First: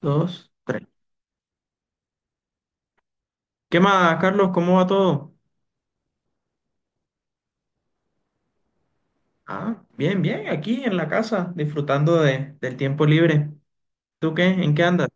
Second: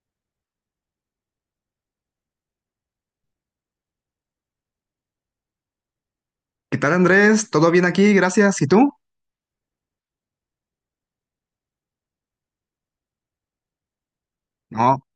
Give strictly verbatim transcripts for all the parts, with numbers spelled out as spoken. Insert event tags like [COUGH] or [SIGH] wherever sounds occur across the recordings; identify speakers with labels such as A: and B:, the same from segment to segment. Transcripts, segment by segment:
A: Dos, tres. ¿Qué más, Carlos? ¿Cómo va todo?
B: ¿Qué tal, Andrés? ¿Todo bien aquí? Gracias. ¿Y tú?
A: Ah, bien, bien, aquí en la casa, disfrutando de, del tiempo libre. ¿Tú qué? ¿En qué
B: No,
A: andas?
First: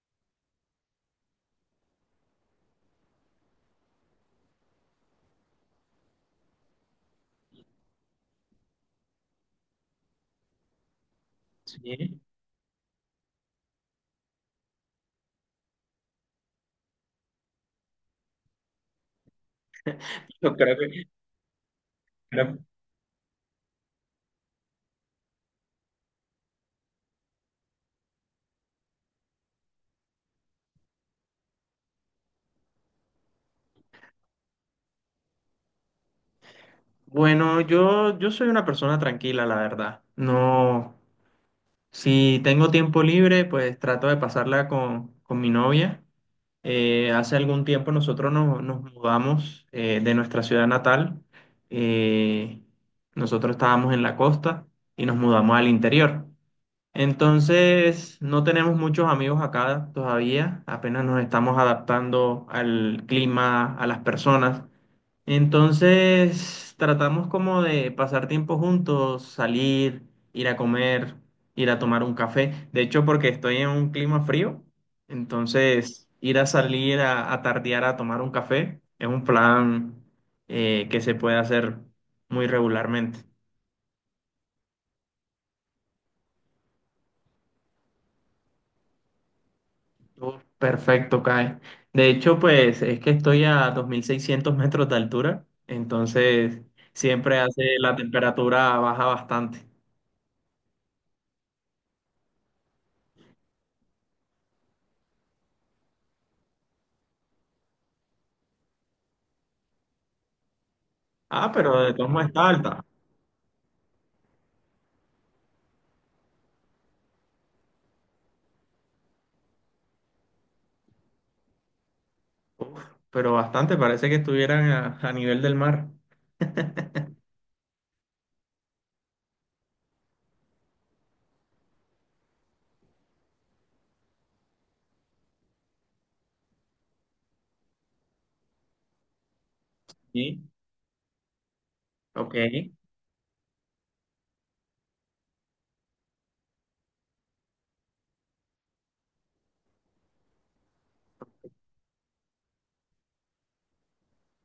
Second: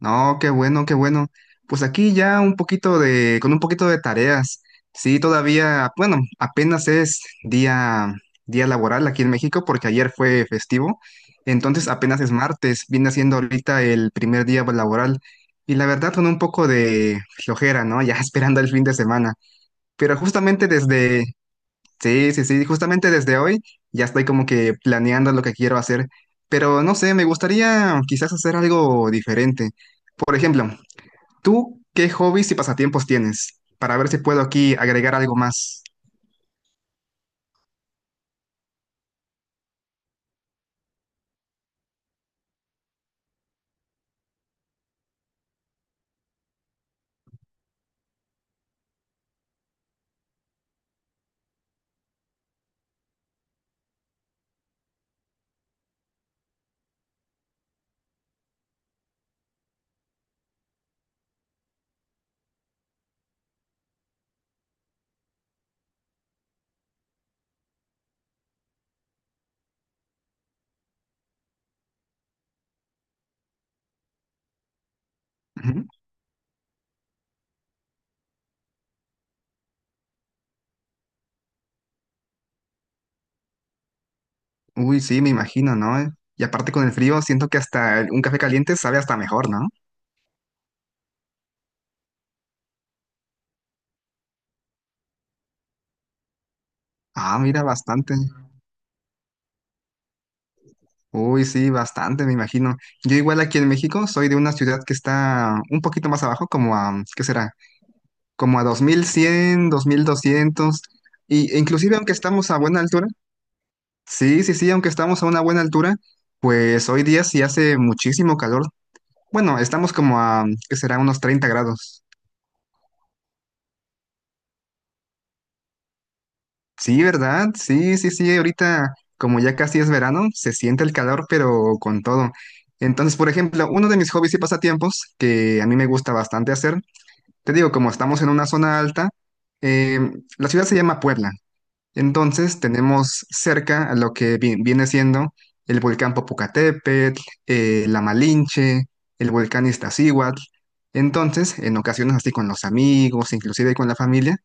B: no, qué bueno, qué bueno. Pues aquí ya un poquito de, con un poquito de tareas. Sí, todavía, bueno, apenas es día, día laboral aquí en México porque ayer fue festivo. Entonces
A: Sí,
B: apenas es martes, viene siendo ahorita el primer día laboral. Y la verdad con un poco de flojera, ¿no? [LAUGHS] Ya esperando el fin de semana. Pero
A: yo
B: justamente
A: creo que...
B: desde, Sí, sí,
A: creo-
B: sí, justamente desde hoy ya estoy como que planeando lo que quiero hacer, pero no sé, me gustaría quizás hacer algo diferente. Por ejemplo, ¿tú qué hobbies y pasatiempos tienes? Para ver si puedo aquí agregar algo más.
A: Bueno, yo, yo soy una persona tranquila, la verdad. No, si tengo tiempo libre, pues trato de pasarla con, con mi novia. Eh, hace algún tiempo nosotros nos, nos mudamos eh, de nuestra ciudad natal. Eh, Nosotros estábamos en la costa y nos mudamos al interior. Entonces, no tenemos muchos amigos acá todavía, apenas nos estamos adaptando al clima, a las personas. Entonces, tratamos como de pasar tiempo juntos, salir, ir a comer, ir a tomar un café. De hecho, porque estoy en un clima frío,
B: Ujú.
A: entonces ir a salir a, a tardear a tomar un café es un plan eh, que se puede hacer muy regularmente.
B: Uy, sí, me imagino, ¿no? Eh, Y aparte con el frío, siento que hasta el- un café caliente sabe hasta mejor, ¿no?
A: Uf, perfecto, Kai. De hecho, pues es que estoy a dos mil seiscientos metros de altura, entonces
B: Ah,
A: siempre
B: mira,
A: hace la
B: bastante.
A: temperatura baja bastante.
B: Uy, sí, bastante, me imagino. Yo igual aquí en México soy de una ciudad que está un poquito más abajo, como a, ¿qué será? Como a dos dos mil cien, dos mil doscientos
A: Ah,
B: y, e
A: pero de
B: inclusive
A: todos
B: aunque
A: modos está
B: estamos a buena
A: alta.
B: altura, sí, sí, sí, aunque estamos a una buena altura, pues hoy día sí hace muchísimo calor. Bueno, estamos como a, ¿qué será? Unos treinta grados.
A: Uf, pero bastante, parece que estuvieran a, a nivel del mar.
B: Sí, ¿verdad? Sí, sí, sí, ahorita como ya casi es verano, se siente el calor, pero con todo. Entonces, por ejemplo, uno de mis hobbies y pasatiempos que a mí me gusta bastante hacer, te digo, como estamos en una zona alta, eh,
A: Sí,
B: la ciudad se llama Puebla.
A: ok,
B: Entonces tenemos cerca a lo que vi- viene siendo el volcán Popocatépetl, eh, la Malinche, el volcán Iztaccíhuatl. Entonces, en ocasiones así con los amigos, inclusive con la familia,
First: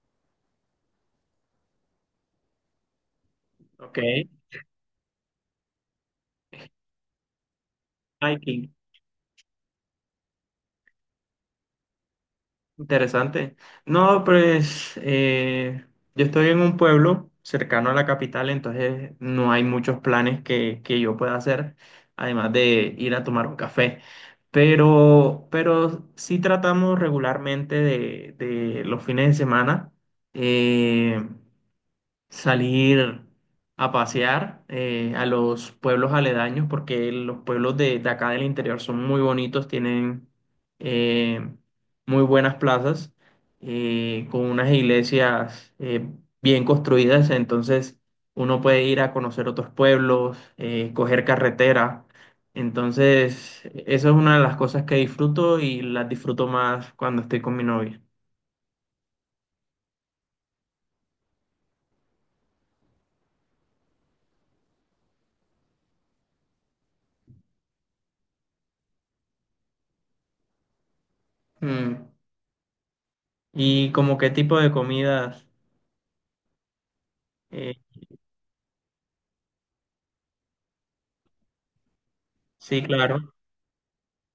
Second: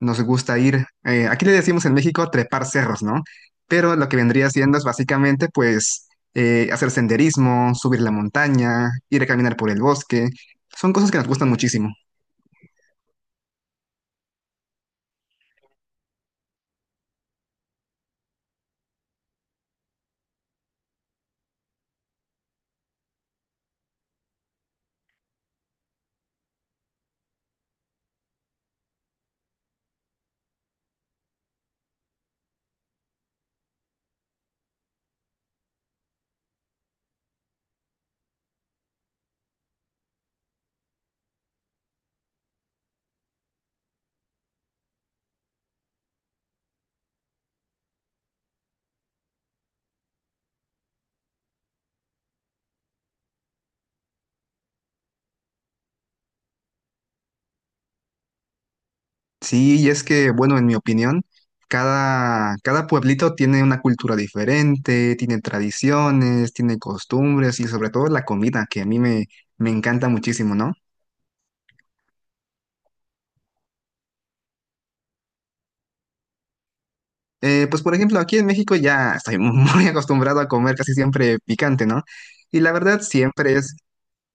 B: nos gusta ir, eh, aquí le decimos en México trepar cerros, ¿no? Pero
A: ok.
B: lo que vendría siendo es básicamente pues eh, hacer senderismo, subir la
A: Hiking.
B: montaña, ir a caminar por el bosque. Son cosas que nos gustan muchísimo.
A: Interesante. No, pues eh, yo estoy en un pueblo cercano a la capital, entonces no hay muchos planes que, que yo pueda hacer, además de ir a tomar un café. Pero, pero sí tratamos regularmente de, de los fines de semana. eh, Salir a pasear eh, a los pueblos aledaños, porque los pueblos de, de acá del interior son muy bonitos, tienen eh, muy buenas plazas, eh, con unas iglesias eh, bien construidas, entonces uno puede ir a conocer otros pueblos, eh, coger carretera. Entonces, esa es una de las cosas que disfruto y las disfruto más cuando estoy con mi novia.
B: Sí, y es que, bueno, en mi opinión, cada, cada pueblito tiene una cultura diferente, tiene tradiciones, tiene costumbres y sobre todo la comida, que a mí me, me encanta muchísimo, ¿no?
A: Mm. ¿Y como qué tipo de comidas?
B: Eh,
A: eh,
B: pues por ejemplo, aquí en México ya estoy [LAUGHS] muy acostumbrado a comer casi siempre picante, ¿no? Y la
A: Sí,
B: verdad
A: claro.
B: siempre es,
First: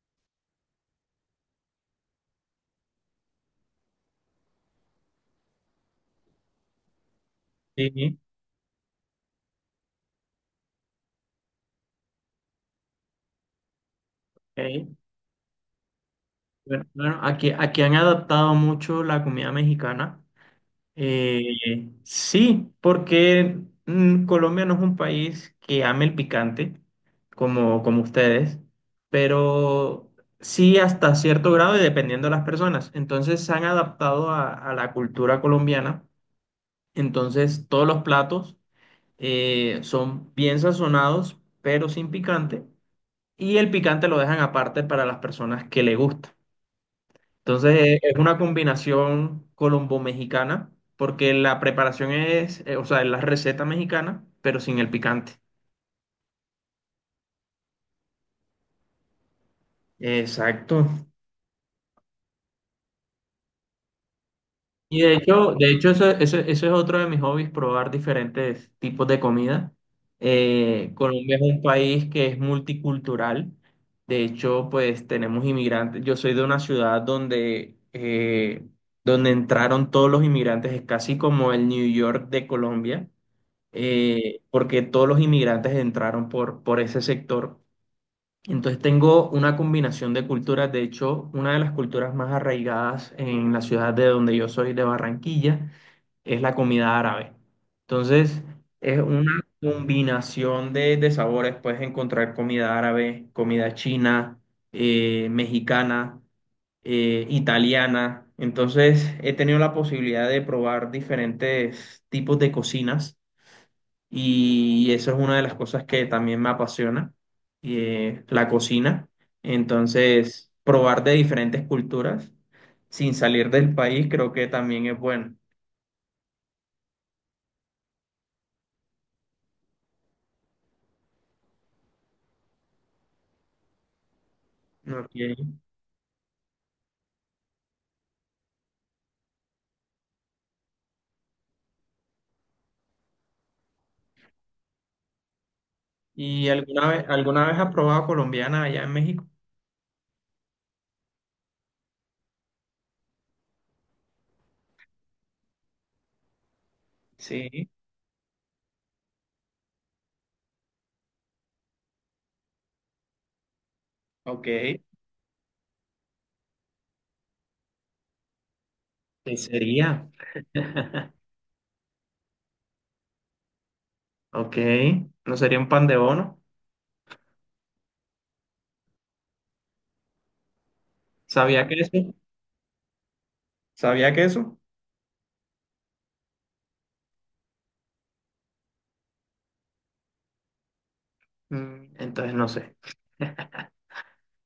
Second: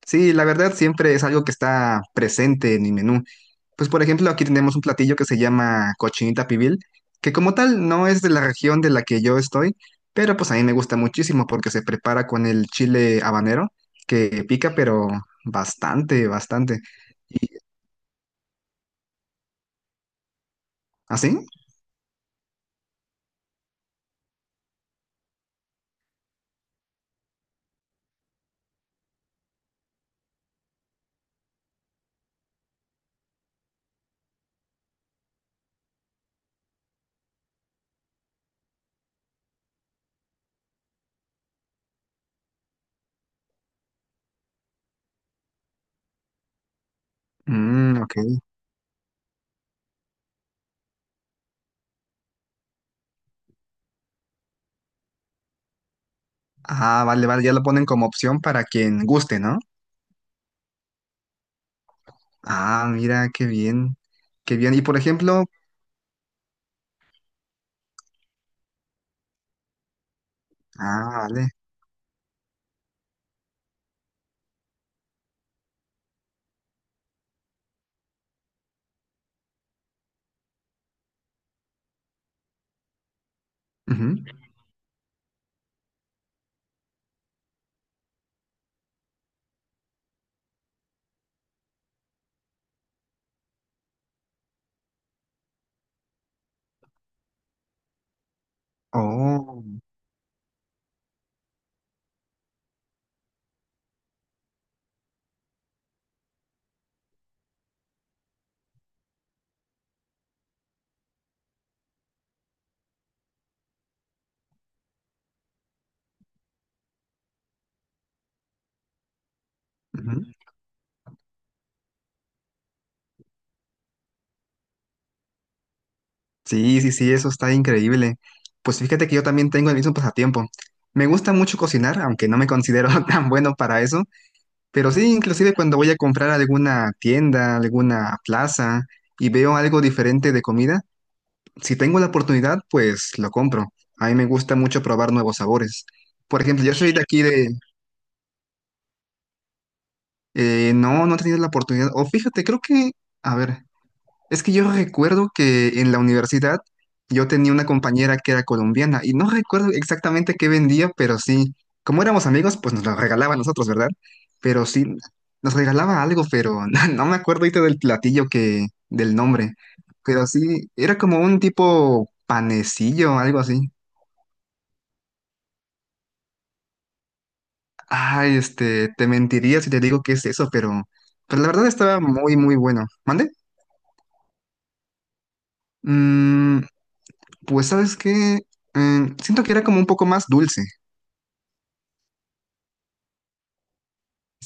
B: Sí, la verdad siempre es algo que está presente en mi menú. Pues por ejemplo, aquí tenemos un platillo que se llama cochinita pibil, que como tal no
A: Sí.
B: es de la región de la que yo estoy, pero pues a mí me gusta muchísimo porque se prepara con el chile habanero, que pica
A: Ok.
B: pero bastante, bastante.
A: Bueno, bueno,
B: ¿Y
A: aquí, aquí han adaptado mucho la comida mexicana.
B: así?
A: Eh, sí, porque mm, Colombia no es un país que ame el picante como, como ustedes, pero sí hasta cierto grado y dependiendo de las personas. Entonces se han adaptado a, a la cultura colombiana. Entonces todos los platos eh, son bien sazonados, pero sin picante. Y el picante lo dejan aparte para las personas que le gusta. Entonces
B: Mm,
A: eh, es una
B: ok.
A: combinación colombo-mexicana porque la preparación es, eh, o sea, es la receta mexicana, pero sin el picante.
B: Ah, vale, vale, ya lo ponen como opción para quien guste, ¿no?
A: Exacto.
B: Ah, mira, qué bien, qué bien. Y por
A: Y de
B: ejemplo,
A: hecho, de hecho eso, eso, eso es otro de mis hobbies, probar diferentes tipos de comida. Eh,
B: ah,
A: Colombia es
B: vale.
A: un país que es multicultural. De hecho, pues tenemos inmigrantes. Yo soy de una ciudad donde, eh, donde entraron todos los inmigrantes. Es casi como el New York de Colombia,
B: Ujú.
A: eh, porque todos los inmigrantes entraron por, por ese sector. Entonces tengo una combinación de culturas. De hecho, una de las culturas más arraigadas en la ciudad de donde yo soy, de Barranquilla, es la comida árabe. Entonces, es una
B: Oh,
A: combinación de, de sabores. Puedes encontrar comida árabe, comida china, eh, mexicana, eh, italiana. Entonces, he tenido la posibilidad de probar diferentes tipos de cocinas y eso es una de las cosas que también me apasiona, eh, la cocina.
B: ujú.
A: Entonces, probar de diferentes culturas sin salir del país creo que también es bueno.
B: Sí, sí, sí, eso está increíble. Pues fíjate que yo también tengo el mismo pasatiempo. Me gusta mucho cocinar, aunque no me considero [LAUGHS] tan bueno para eso, pero
A: ¿No?
B: sí,
A: Ok.
B: inclusive cuando voy a comprar a alguna tienda, alguna plaza y veo algo diferente de comida, si tengo la oportunidad, pues lo compro. A mí me gusta mucho probar nuevos sabores. Por
A: ¿Y
B: ejemplo, yo
A: alguna
B: soy de
A: vez,
B: aquí
A: alguna
B: de.
A: vez has probado colombiana allá en México?
B: Eh, no, no he tenido la oportunidad. O fíjate, creo que. A ver. Es que yo recuerdo que en la universidad yo tenía una
A: Sí,
B: compañera que era colombiana y no recuerdo exactamente qué vendía, pero sí, como éramos amigos, pues nos lo regalaba a nosotros, ¿verdad?
A: ok.
B: Pero
A: ¿Qué
B: sí, nos regalaba algo, pero [LAUGHS] no, no me acuerdo ahorita del platillo que, del nombre,
A: sería?
B: pero sí, era
A: [LAUGHS]
B: como un tipo panecillo, algo así.
A: Ok, ¿no sería un pan de bono?
B: Ay, este, te mentiría si te digo qué es eso, pero, pero la
A: ¿Sabía
B: verdad estaba
A: queso?
B: muy, muy bueno. ¿Mande?
A: ¿Sabía queso?
B: Mm, pues, ¿sabes qué? Mm, siento que era como un poco más dulce.
A: Mm, entonces no sé. [LAUGHS]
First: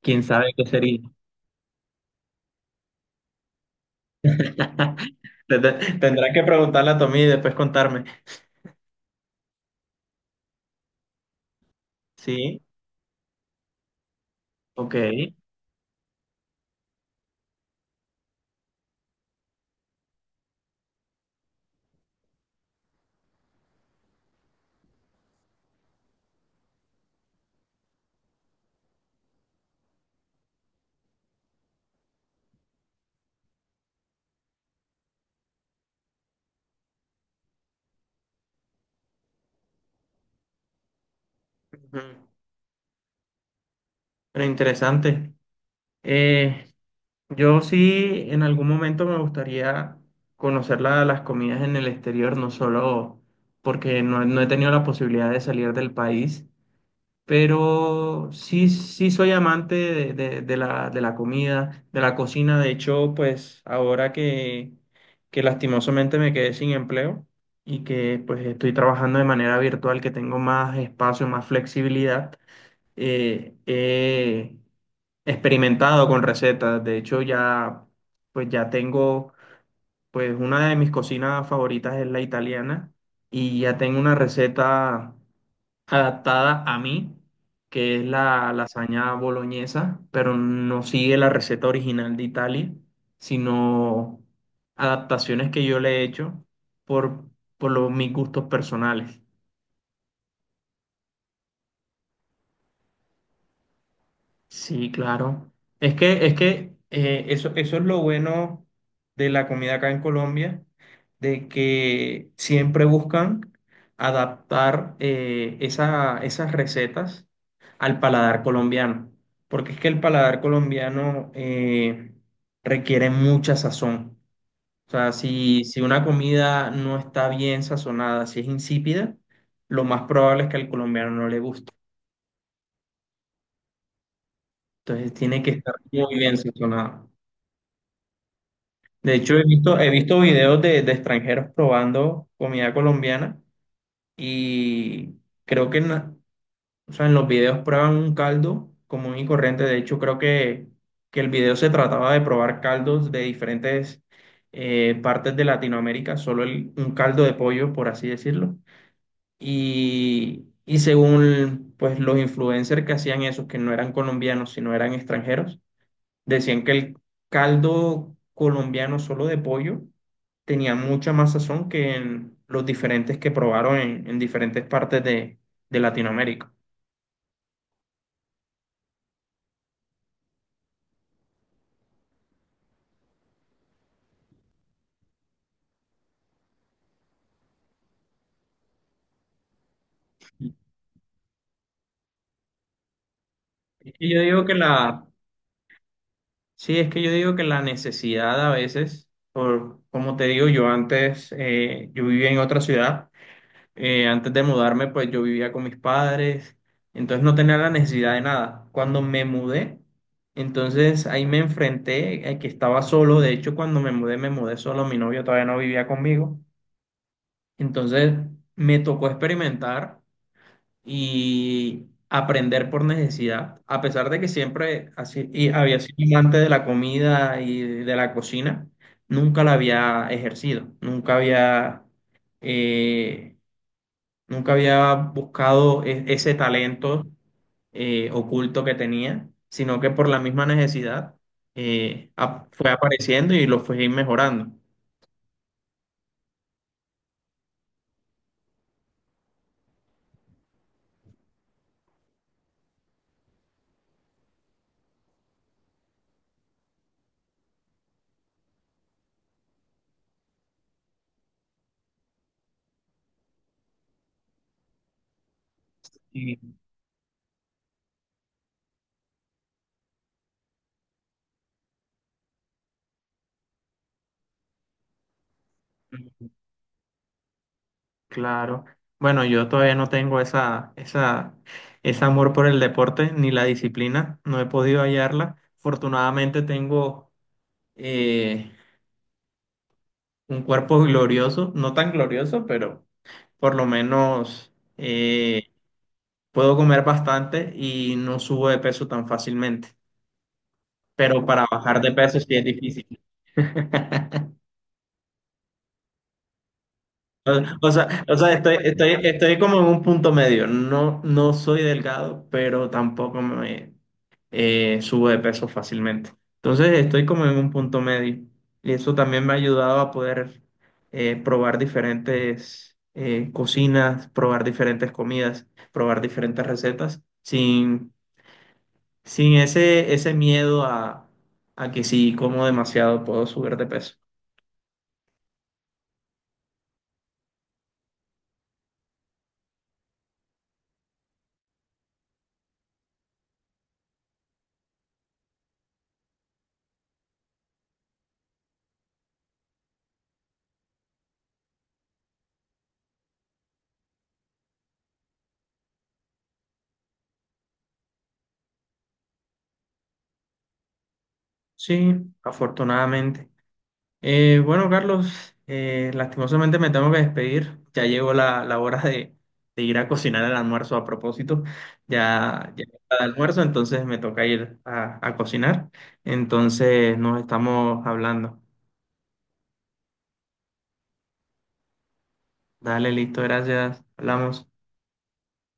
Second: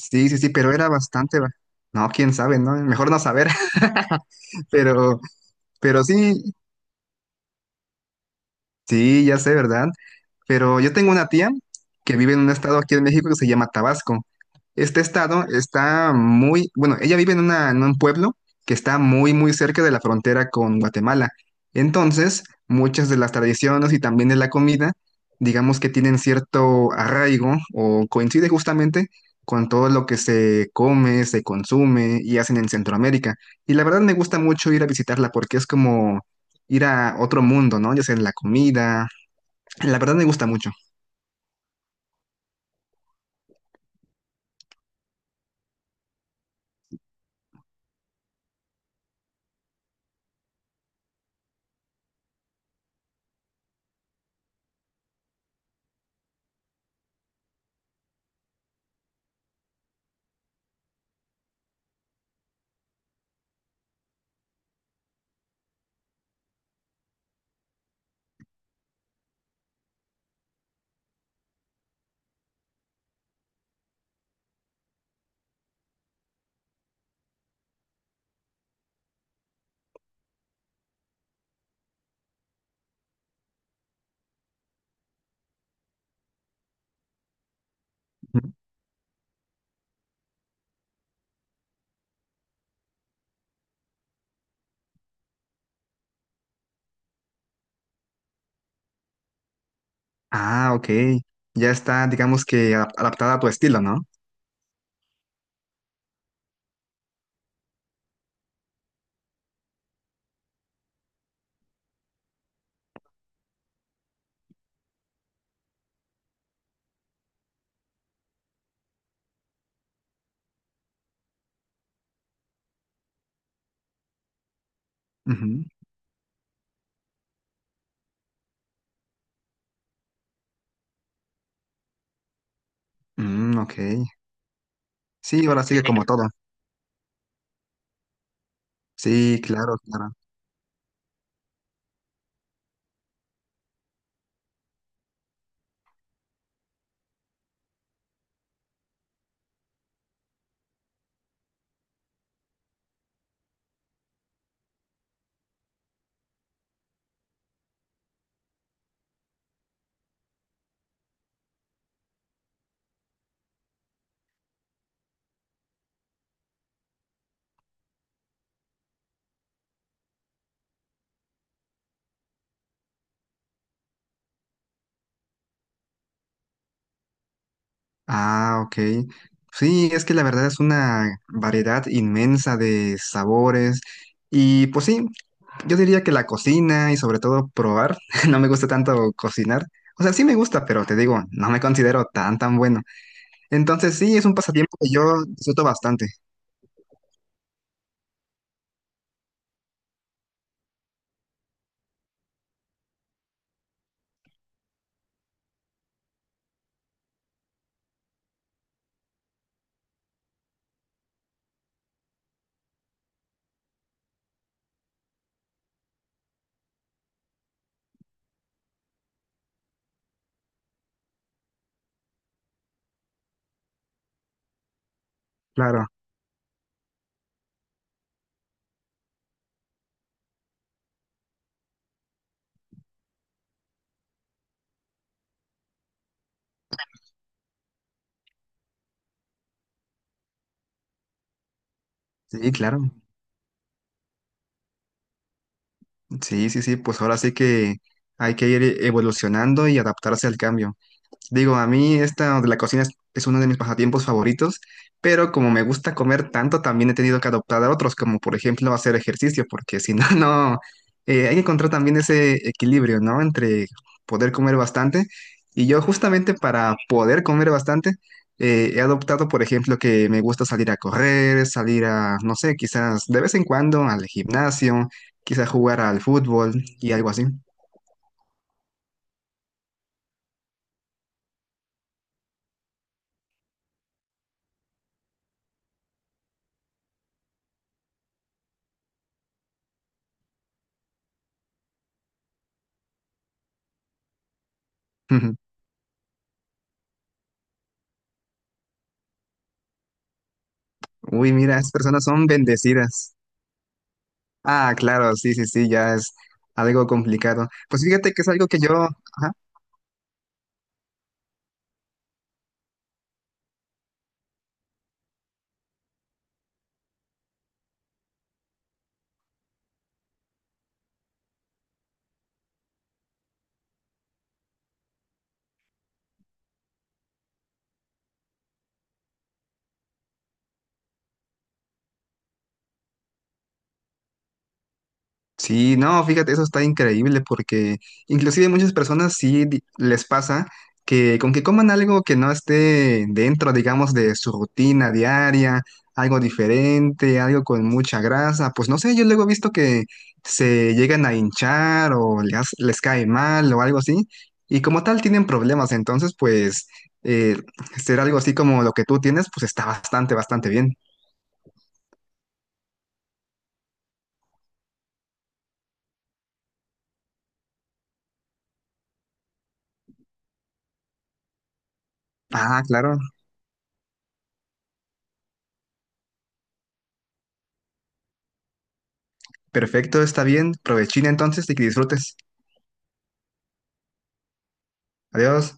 A: ¿Quién
B: sí, sí,
A: sabe qué
B: pero era
A: sería?
B: bastante. ba- No, quién sabe, ¿no? Mejor no saber. [LAUGHS]
A: [LAUGHS]
B: Pero,
A: Tendrá-
B: pero
A: Tendrás que
B: sí,
A: preguntarle a Tommy y después contarme.
B: sí, ya sé, ¿verdad? Pero yo tengo una tía que vive en un
A: Sí,
B: estado aquí en México que se llama Tabasco.
A: ok.
B: Este estado está muy, bueno, ella vive en una, en un pueblo que está muy, muy cerca de la frontera con Guatemala. Entonces, muchas de las tradiciones y también de la comida, digamos que tienen cierto arraigo o coincide justamente con todo lo que se come, se consume y hacen en Centroamérica. Y la verdad me gusta mucho ir a visitarla porque es como ir a otro mundo, ¿no? Ya sea en la comida. La verdad me gusta mucho.
A: Ujú. Pero interesante. Eh, Yo sí, en algún momento me gustaría conocer la- las comidas en el exterior, no solo porque no, no he tenido la posibilidad de salir del país, pero sí, sí soy amante de, de- de la, de la comida, de la cocina. De hecho, pues ahora que, que lastimosamente me quedé sin empleo y que pues estoy trabajando de manera virtual, que tengo más espacio, más flexibilidad, eh, he experimentado con recetas. De hecho, ya, pues ya tengo, pues una de mis cocinas favoritas es la italiana y ya tengo una receta adaptada a mí, que es la lasaña boloñesa, pero no sigue la receta original de Italia, sino adaptaciones que yo le he hecho por, por los, mis gustos personales.
B: Ah, ok. Ya está, digamos que adap- adaptada a tu estilo, ¿no?
A: Sí, claro. Es que, es que eh, eso, eso es lo bueno de la comida acá en Colombia, de que siempre buscan adaptar eh, esa- esas recetas al paladar colombiano, porque es que el paladar colombiano eh, requiere mucha sazón. O sea, si,
B: Ujú.
A: si una comida no está bien sazonada, si es insípida, lo más probable es que al colombiano no le guste.
B: Mm, ok.
A: Entonces tiene
B: Sí,
A: que
B: ahora
A: estar
B: sigue como
A: muy
B: todo.
A: bien sazonada. De hecho,
B: Sí,
A: he
B: claro,
A: visto, he
B: claro.
A: visto videos de, de extranjeros probando comida colombiana y creo que en, la- o sea, en los videos prueban un caldo común y corriente. De hecho, creo que, que el video se trataba de probar caldos de diferentes eh, partes de Latinoamérica, solo el- un caldo de pollo, por así decirlo. Y, y según pues, los influencers que hacían eso, que no eran colombianos, sino eran extranjeros, decían que el caldo colombiano solo de pollo tenía mucha más sazón que en los diferentes que probaron en, en diferentes partes de, de Latinoamérica.
B: Ah, ok. Sí, es que la verdad es una variedad inmensa de sabores. Y pues sí, yo diría que la cocina y sobre todo probar, [LAUGHS] no me gusta tanto cocinar. O sea, sí me gusta, pero te digo, no me considero tan, tan bueno.
A: Es
B: Entonces
A: que
B: sí,
A: yo
B: es un
A: digo que
B: pasatiempo que
A: la,
B: yo disfruto bastante.
A: sí, es que yo digo que la necesidad a veces, por, como te digo, yo antes, eh, yo vivía en otra ciudad eh, antes de mudarme, pues yo vivía con mis padres, entonces no tenía la necesidad de nada. Cuando me mudé, entonces ahí me enfrenté a que estaba solo. De hecho, cuando me mudé, me mudé solo. Mi novio todavía no vivía conmigo. Entonces me tocó experimentar y aprender por necesidad, a pesar de que siempre así, y había
B: Claro.
A: sido amante de la comida y de la cocina, nunca la había ejercido, nunca había... eh, nunca había buscado e- ese talento eh, oculto que tenía, sino que por la misma necesidad eh, ap-
B: Sí,
A: fue
B: claro.
A: apareciendo y lo fui mejorando.
B: Sí, sí, sí, pues ahora sí que hay que ir evolucionando y adaptarse al cambio. Digo, a mí esta de la cocina es, es uno de mis pasatiempos favoritos, pero como me gusta comer tanto, también he tenido que adoptar a otros, como por ejemplo hacer ejercicio, porque si no, [LAUGHS] no, eh, hay que encontrar también ese equilibrio, ¿no? Entre poder comer bastante. Y yo justamente
A: Y,
B: para poder comer bastante, eh, he adoptado, por ejemplo, que me gusta salir a correr, salir a, no sé, quizás de vez en cuando al gimnasio, quizás jugar al fútbol y algo así.
A: claro, bueno, yo todavía no tengo esa, esa, ese amor por el deporte ni la disciplina, no he podido hallarla. Afortunadamente tengo eh, un cuerpo glorioso, no tan glorioso, pero por lo menos... eh,
B: [LAUGHS]
A: puedo comer bastante y no subo de peso tan fácilmente, pero
B: Uy,
A: para
B: mira, esas
A: bajar de
B: personas
A: peso
B: son
A: sí es difícil.
B: bendecidas.
A: [LAUGHS]
B: Ah, claro, sí, sí, sí, ya es algo complicado.
A: O
B: Pues
A: sea,
B: fíjate
A: o
B: que es
A: sea,
B: algo
A: estoy,
B: que yo,
A: estoy,
B: ajá,
A: estoy como en un punto medio. No, no soy delgado, pero tampoco me eh, subo de peso fácilmente. Entonces estoy como en un punto medio. Y eso también me ha ayudado a poder eh, probar diferentes eh, cocinas, probar diferentes comidas, probar diferentes recetas, sin sin ese, ese miedo a, a que si como demasiado puedo subir de peso.
B: sí, no, fíjate, eso está increíble porque inclusive muchas personas sí di- les pasa que con que coman algo que no esté dentro, digamos, de su rutina diaria, algo diferente, algo con mucha grasa, pues no sé, yo luego he visto que se llegan a hinchar o les, les cae mal o algo así y como tal tienen problemas, entonces pues eh, ser algo así como lo que tú tienes, pues está bastante, bastante bien.
A: Sí, afortunadamente. Eh, bueno, Carlos, eh, lastimosamente me tengo que despedir. Ya llegó la, la hora de, de ir a cocinar el almuerzo a propósito. Ya,
B: Ah,
A: ya está
B: claro,
A: el almuerzo, entonces me toca ir a, a cocinar. Entonces nos estamos hablando.
B: perfecto, está bien, provechina entonces y que disfrutes.
A: Dale, listo, gracias. Hablamos.
B: Adiós.